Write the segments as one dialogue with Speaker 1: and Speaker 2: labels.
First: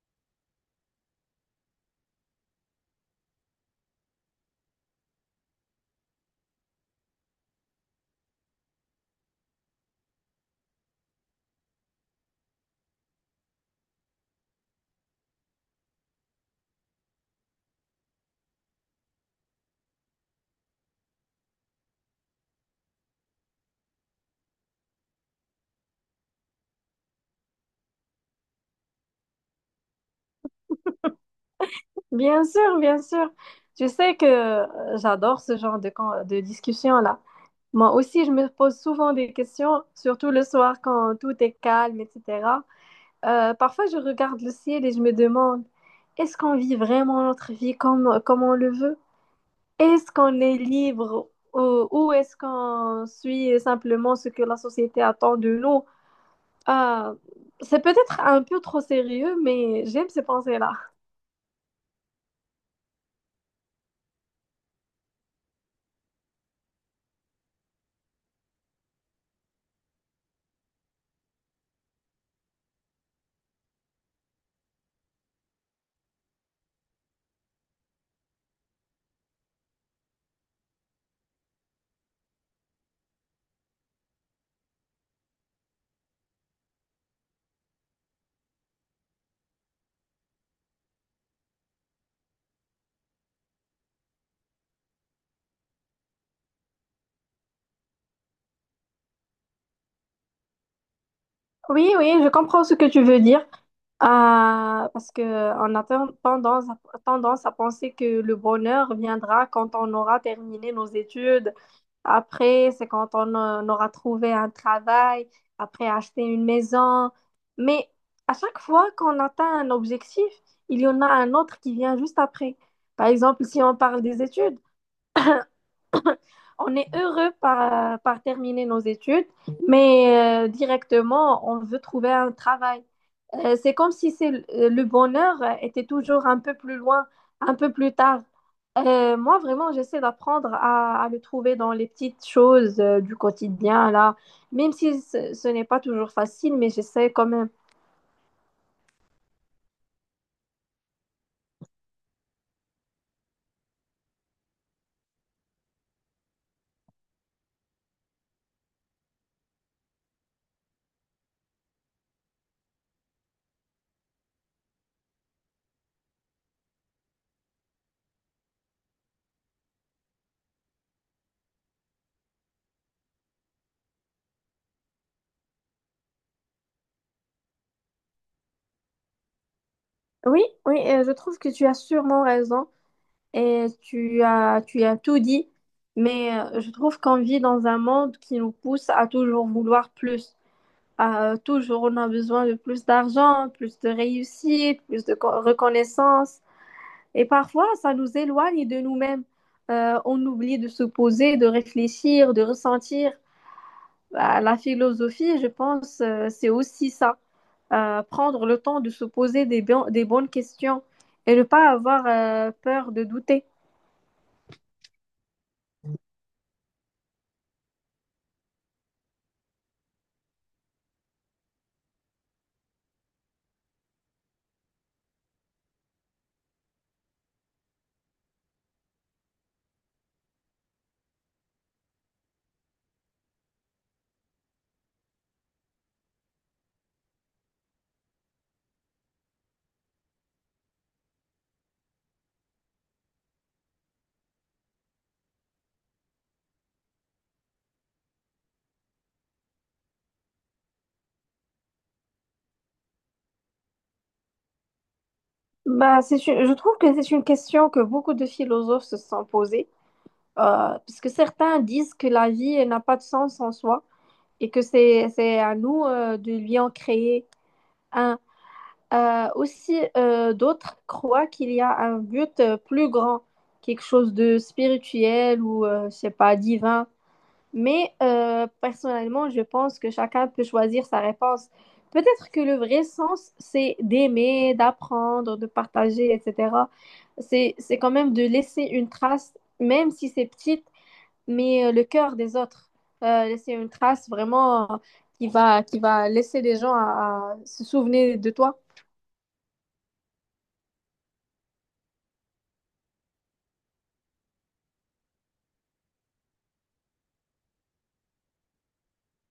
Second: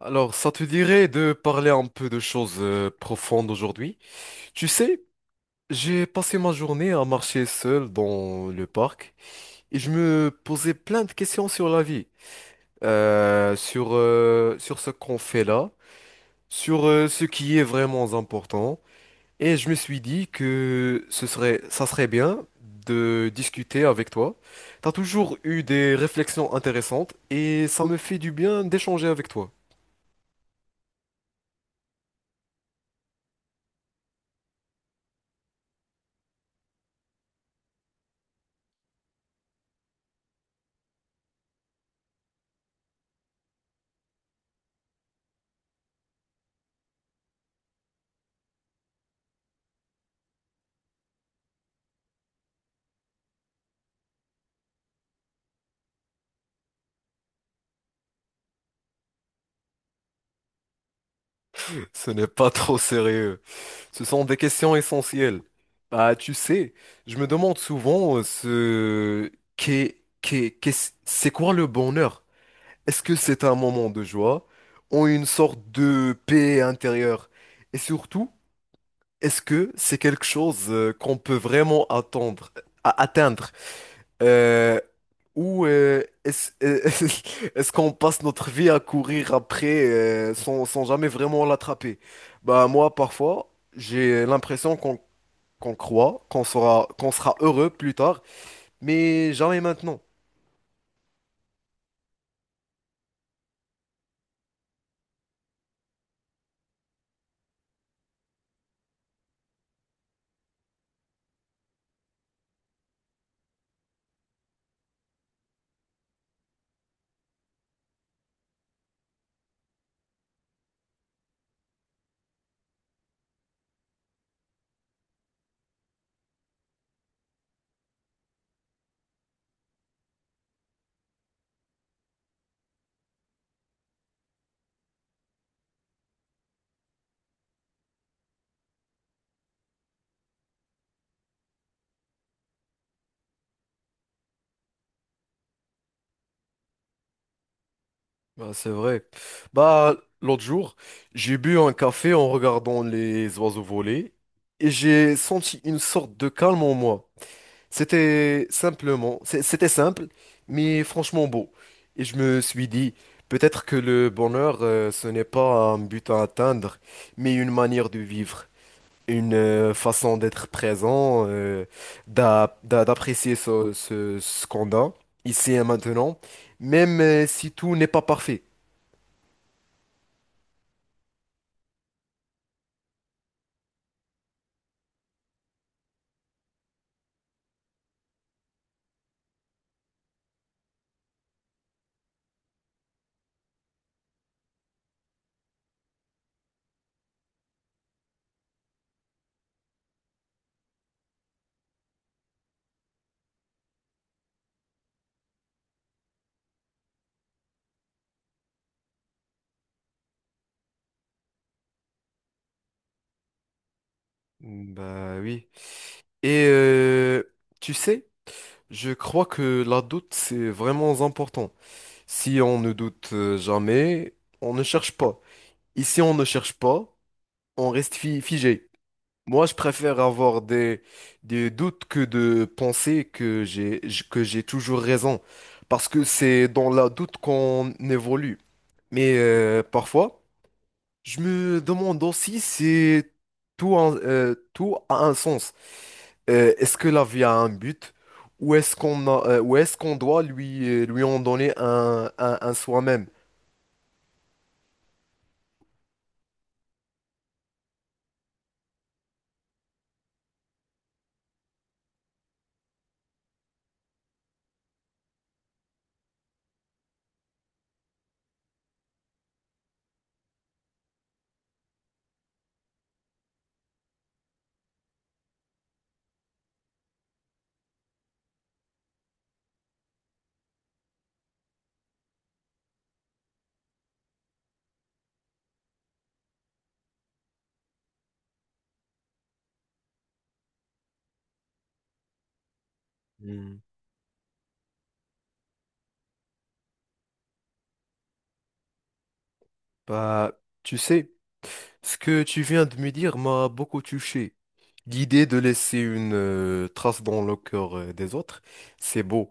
Speaker 1: Alors, ça te dirait de parler un peu de choses profondes aujourd'hui? Tu sais, j'ai passé ma journée à marcher seul dans le parc et je me posais plein de questions sur la vie, sur ce qu'on fait là, sur ce qui est vraiment important. Et je me suis dit que ça serait bien de discuter avec toi. T'as toujours eu des réflexions intéressantes et ça me fait du bien d'échanger avec toi.
Speaker 2: Bien sûr, bien sûr. Tu sais que j'adore ce genre de discussion-là. Moi aussi, je me pose souvent des questions, surtout le soir quand tout est calme, etc. Parfois, je regarde le ciel et je me demande, est-ce qu'on vit vraiment notre vie comme on le veut? Est-ce qu'on est libre ou est-ce qu'on suit simplement ce que la société attend de nous? Euh, c'est peut-être un peu trop sérieux, mais j'aime ces pensées-là.
Speaker 1: Ce n'est pas trop sérieux. Ce sont des questions essentielles. Bah, tu sais, je me demande souvent ce c'est quoi le bonheur? Est-ce que c'est un moment de joie ou une sorte de paix intérieure? Et surtout, est-ce que c'est quelque chose qu'on peut vraiment attendre, atteindre? Euh, ou est-ce est-ce qu'on passe notre vie à courir après sans jamais vraiment l'attraper? Bah, moi, parfois, j'ai l'impression qu'on croit, qu'on sera heureux plus tard, mais jamais maintenant.
Speaker 2: Oui, oui, je comprends ce que tu veux dire. Ah, parce que on a tendance tendance à penser que le bonheur viendra quand on aura terminé nos études. Après, c'est quand on aura trouvé un travail, après acheter une maison. Mais à chaque fois qu'on atteint un objectif, il y en a un autre qui vient juste après. Par exemple, si on parle des études, on est heureux par terminer nos études, mais directement, on veut trouver un travail. C'est comme si c'est l- Le bonheur était toujours un peu plus loin, un peu plus tard. Moi, vraiment, j'essaie à le trouver dans les petites choses du quotidien, là, même si ce n'est pas toujours facile, mais j'essaie quand même.
Speaker 1: Bah, c'est vrai. Bah, l'autre jour, j'ai bu un café en regardant les oiseaux voler et j'ai senti une sorte de calme en moi. C'était simple, mais franchement beau. Et je me suis dit, peut-être que le bonheur, ce n'est pas un but à atteindre, mais une manière de vivre. Une façon d'être présent, d'apprécier ce qu'on a ici et maintenant, même si tout n'est pas parfait.
Speaker 2: Oui, oui, je trouve que tu as sûrement raison et tu as tout dit, mais je trouve qu'on vit dans un monde qui nous pousse à toujours vouloir plus. À, toujours, on a besoin de plus d'argent, plus de réussite, plus de reconnaissance. Et parfois, ça nous éloigne de nous-mêmes. On oublie de se poser, de réfléchir, de ressentir. Bah, la philosophie, je pense, c'est aussi ça. Prendre le temps de se poser des bonnes questions et ne pas avoir peur de douter.
Speaker 1: Bah oui. Et tu sais, je crois que la doute, c'est vraiment important. Si on ne doute jamais, on ne cherche pas. Ici, on ne cherche pas, on reste figé. Moi, je préfère avoir des doutes que de penser que que j'ai toujours raison. Parce que c'est dans la doute qu'on évolue. Mais parfois, je me demande aussi si tout a un sens. Est-ce que la vie a un but? Ou ou est-ce qu'on doit lui, lui en donner un soi-même?
Speaker 2: Je trouve que c'est une question que beaucoup de philosophes se sont posées, parce que certains disent que la vie elle n'a pas de sens en soi et que c'est à nous de lui en créer un. D'autres croient qu'il y a un but plus grand, quelque chose de spirituel ou, je sais pas, divin. Mais personnellement, je pense que chacun peut choisir sa réponse. Peut-être que le vrai sens, c'est d'aimer, d'apprendre, de partager, etc. C'est quand même de laisser une trace, même si c'est petite, mais le cœur des autres. Laisser
Speaker 1: Hmm.
Speaker 2: une trace vraiment qui va laisser les gens à se souvenir de toi.
Speaker 1: Bah, tu sais. Ce que tu viens de me dire m'a beaucoup touché. L'idée de laisser une trace dans le cœur des autres, c'est beau.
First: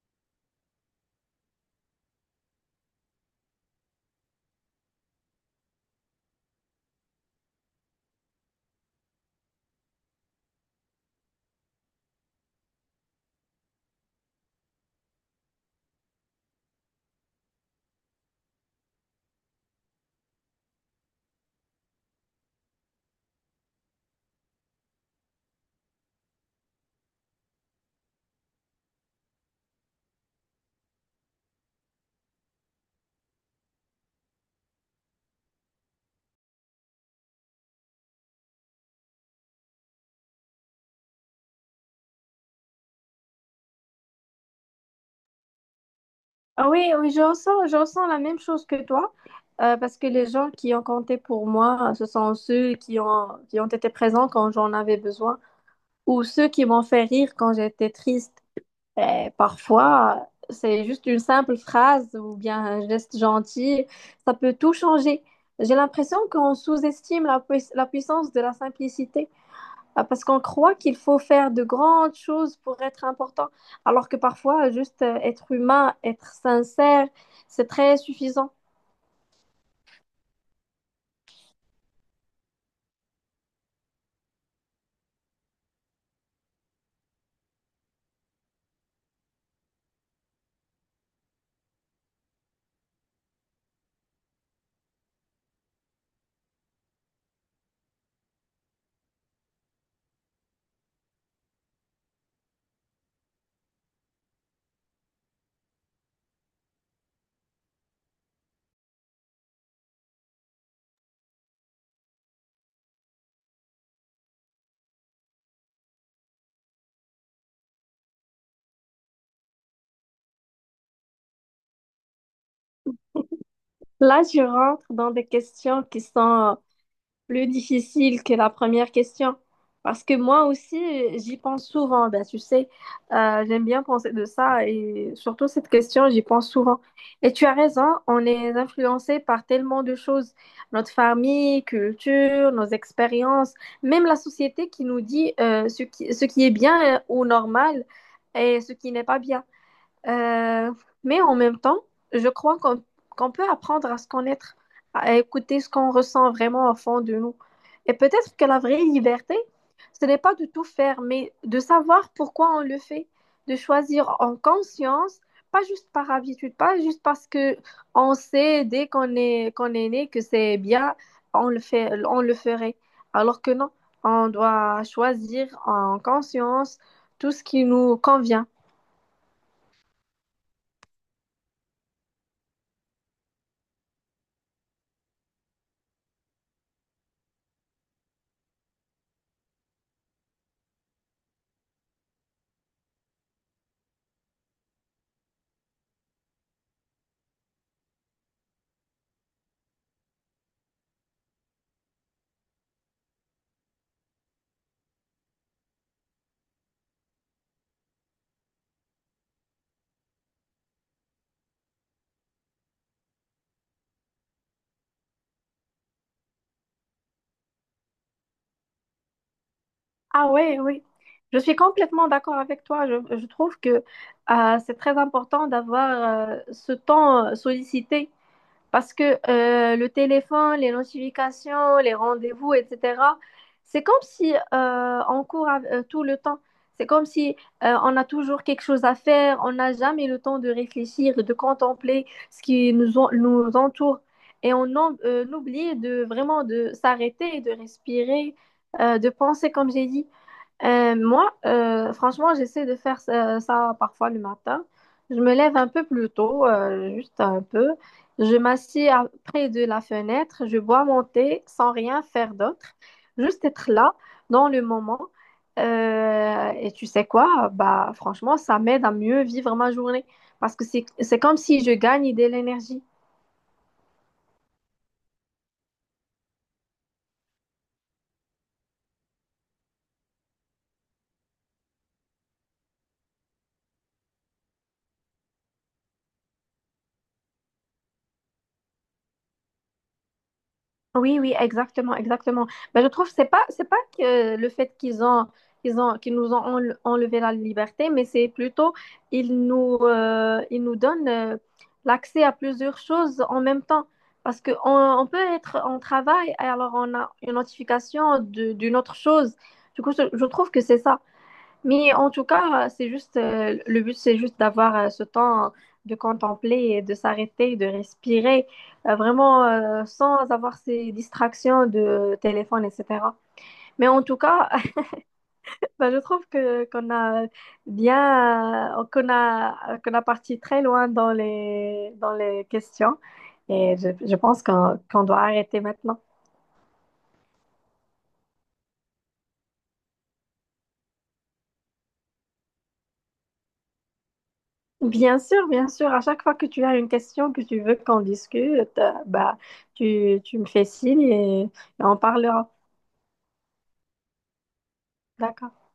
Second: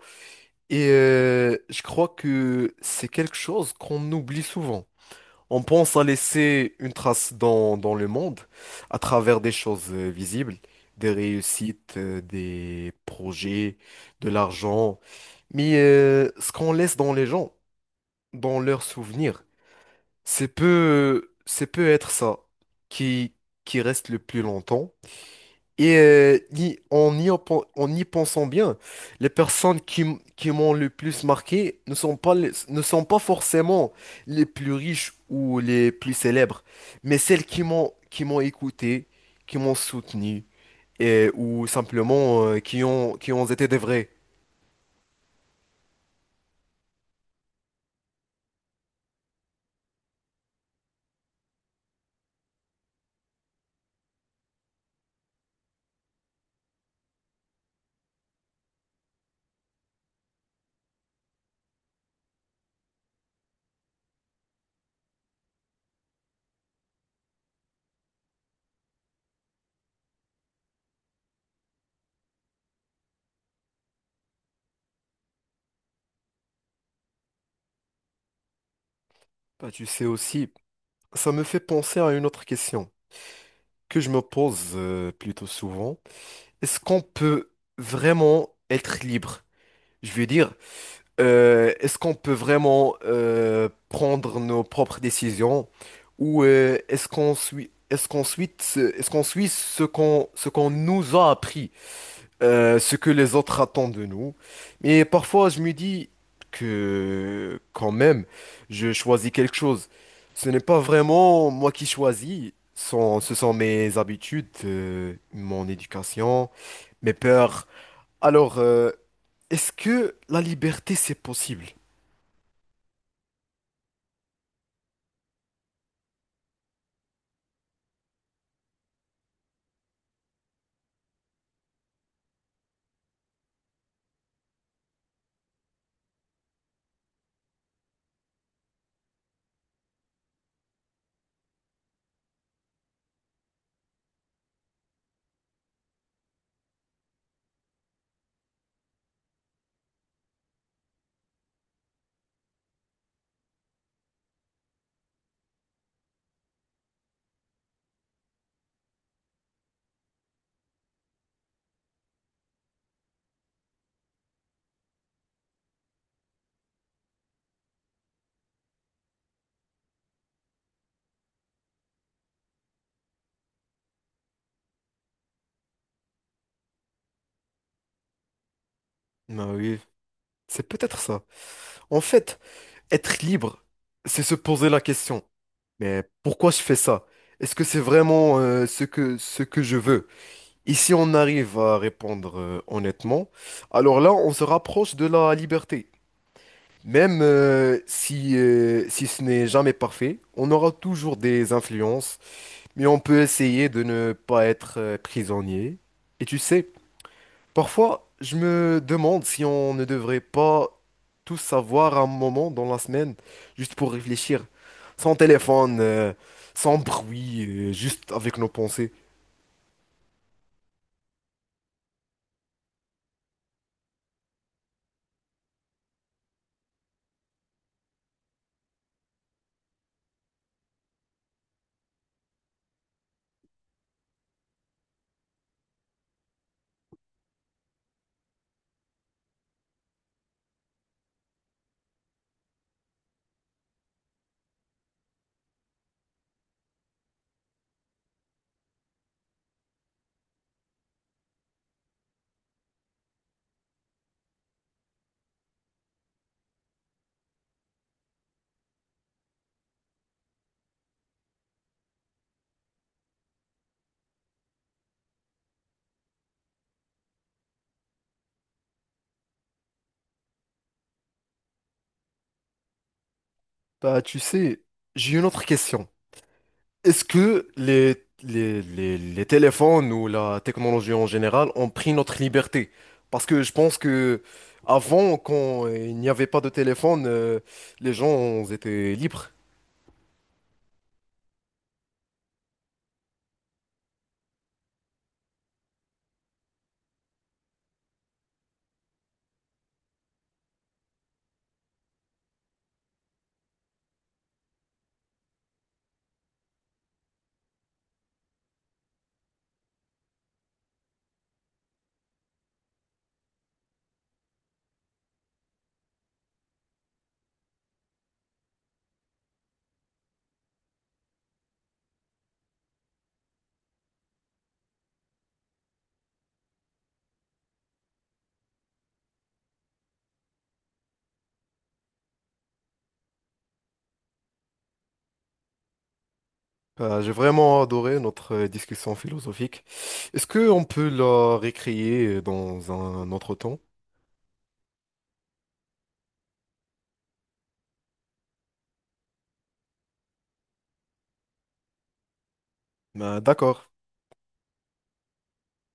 Speaker 1: Et je crois que c'est quelque chose qu'on oublie souvent. On pense à laisser une trace dans le monde à travers des choses visibles, des réussites, des projets, de l'argent. Mais ce qu'on laisse dans les gens, dans leurs souvenirs, c'est peut être ça qui, qui reste le plus longtemps. Et y- en y, en en y pensant bien, les personnes qui m'ont le plus marqué ne sont pas forcément les plus riches ou les plus célèbres, mais celles qui m'ont écouté, qui m'ont soutenu, et, ou simplement qui ont été des vrais.
Speaker 2: Ah oui, oui, je ressens la même chose que toi, parce que les gens qui ont compté pour moi, ce sont ceux qui ont été présents quand j'en avais besoin, ou ceux qui m'ont fait rire quand j'étais triste. Et parfois, c'est juste une simple phrase ou bien un geste gentil, ça peut tout changer. J'ai l'impression qu'on sous-estime la puissance de la simplicité. Ah, parce qu'on croit qu'il faut faire de grandes choses pour être important, alors que parfois, juste être humain, être sincère, c'est très suffisant.
Speaker 1: Bah, tu sais aussi, ça me fait penser à une autre question que je me pose plutôt souvent. Est-ce qu'on peut vraiment être libre? Je veux dire, est-ce qu'on peut vraiment prendre nos propres décisions ou est-ce qu'on suit ce qu'on nous a appris? Euh, ce que les autres attendent de nous. Mais parfois, je me dis que quand même, je choisis quelque chose. Ce n'est pas vraiment moi qui choisis. Ce sont mes habitudes, mon éducation, mes peurs. Alors, est-ce que la liberté, c'est possible?
Speaker 2: Là, je rentre dans des questions qui sont plus difficile que la première question. Parce que moi aussi, j'y pense souvent. Ben, tu sais, j'aime bien penser de ça et surtout cette question, j'y pense souvent. Et tu as raison, on est influencé par tellement de choses. Notre famille, culture, nos expériences, même la société qui nous dit ce qui est bien ou normal et ce qui n'est pas bien. Euh, mais en même temps, je crois qu'on peut apprendre à se connaître, à écouter ce qu'on ressent vraiment au fond de nous. Et peut-être que la vraie liberté, ce n'est pas de tout faire, mais de savoir pourquoi on le fait, de choisir en conscience, pas juste par habitude, pas juste parce que on sait dès qu'on est né que c'est bien, on le ferait. Alors que non, on doit choisir en conscience tout ce qui nous convient.
Speaker 1: Ben oui, c'est peut-être ça. En fait, être libre, c'est se poser la question. Mais pourquoi je fais ça? Est-ce que c'est vraiment, ce que je veux? Et si on arrive à répondre honnêtement, alors là, on se rapproche de la liberté. Même si ce n'est jamais parfait, on aura toujours des influences, mais on peut essayer de ne pas être prisonnier. Et tu sais, parfois, je me demande si on ne devrait pas tous savoir un moment dans la semaine, juste pour réfléchir, sans téléphone, sans bruit, juste avec nos pensées.
Speaker 2: Ah oui, oui. Je suis complètement d'accord avec toi. Je trouve que c'est très important d'avoir ce temps sollicité. Parce que le téléphone, les notifications, les rendez-vous, etc., c'est comme si tout le temps. C'est comme si on a toujours quelque chose à faire, on n'a jamais le temps de réfléchir, de contempler ce qui nous entoure. Et on oublie de vraiment de s'arrêter, de respirer, de penser, comme j'ai dit. Franchement, j'essaie de faire ça parfois le matin. Je me lève un peu plus tôt, juste un peu. Je m'assis près de la fenêtre, je bois mon thé sans rien faire d'autre, juste être là dans le moment. Et tu sais quoi? Bah, franchement, ça m'aide à mieux vivre ma journée parce que c'est comme si je gagne de l'énergie.
Speaker 1: Bah, tu sais, j'ai une autre question. Est-ce que les téléphones ou la technologie en général ont pris notre liberté? Parce que je pense que avant, quand il n'y avait pas de téléphone, les gens étaient libres.
Speaker 2: Oui, oui, exactement, exactement. Mais je trouve que c'est pas que le fait qu'ils nous ont enlevé la liberté, mais c'est plutôt ils nous donnent l'accès à plusieurs choses en même temps. Parce que on peut être en travail et alors on a une notification d'une autre chose. Du coup, je trouve que c'est ça. Mais en tout cas, c'est juste, le but, c'est juste d'avoir ce temps de contempler et de s'arrêter, de respirer, vraiment sans avoir ces distractions de téléphone, etc. Mais en tout cas, bah, je trouve que qu'on a bien, qu'on a, qu'on a parti très loin dans dans les questions. Et je pense qu'on doit arrêter maintenant.
Speaker 1: J'ai vraiment adoré notre discussion philosophique. Est-ce qu'on peut la récréer dans un autre temps?
Speaker 2: Bien sûr, bien sûr. À chaque fois que tu as une question que tu veux qu'on discute, bah, tu me fais signe et on parlera.
Speaker 1: Ben, d'accord.
Speaker 2: D'accord.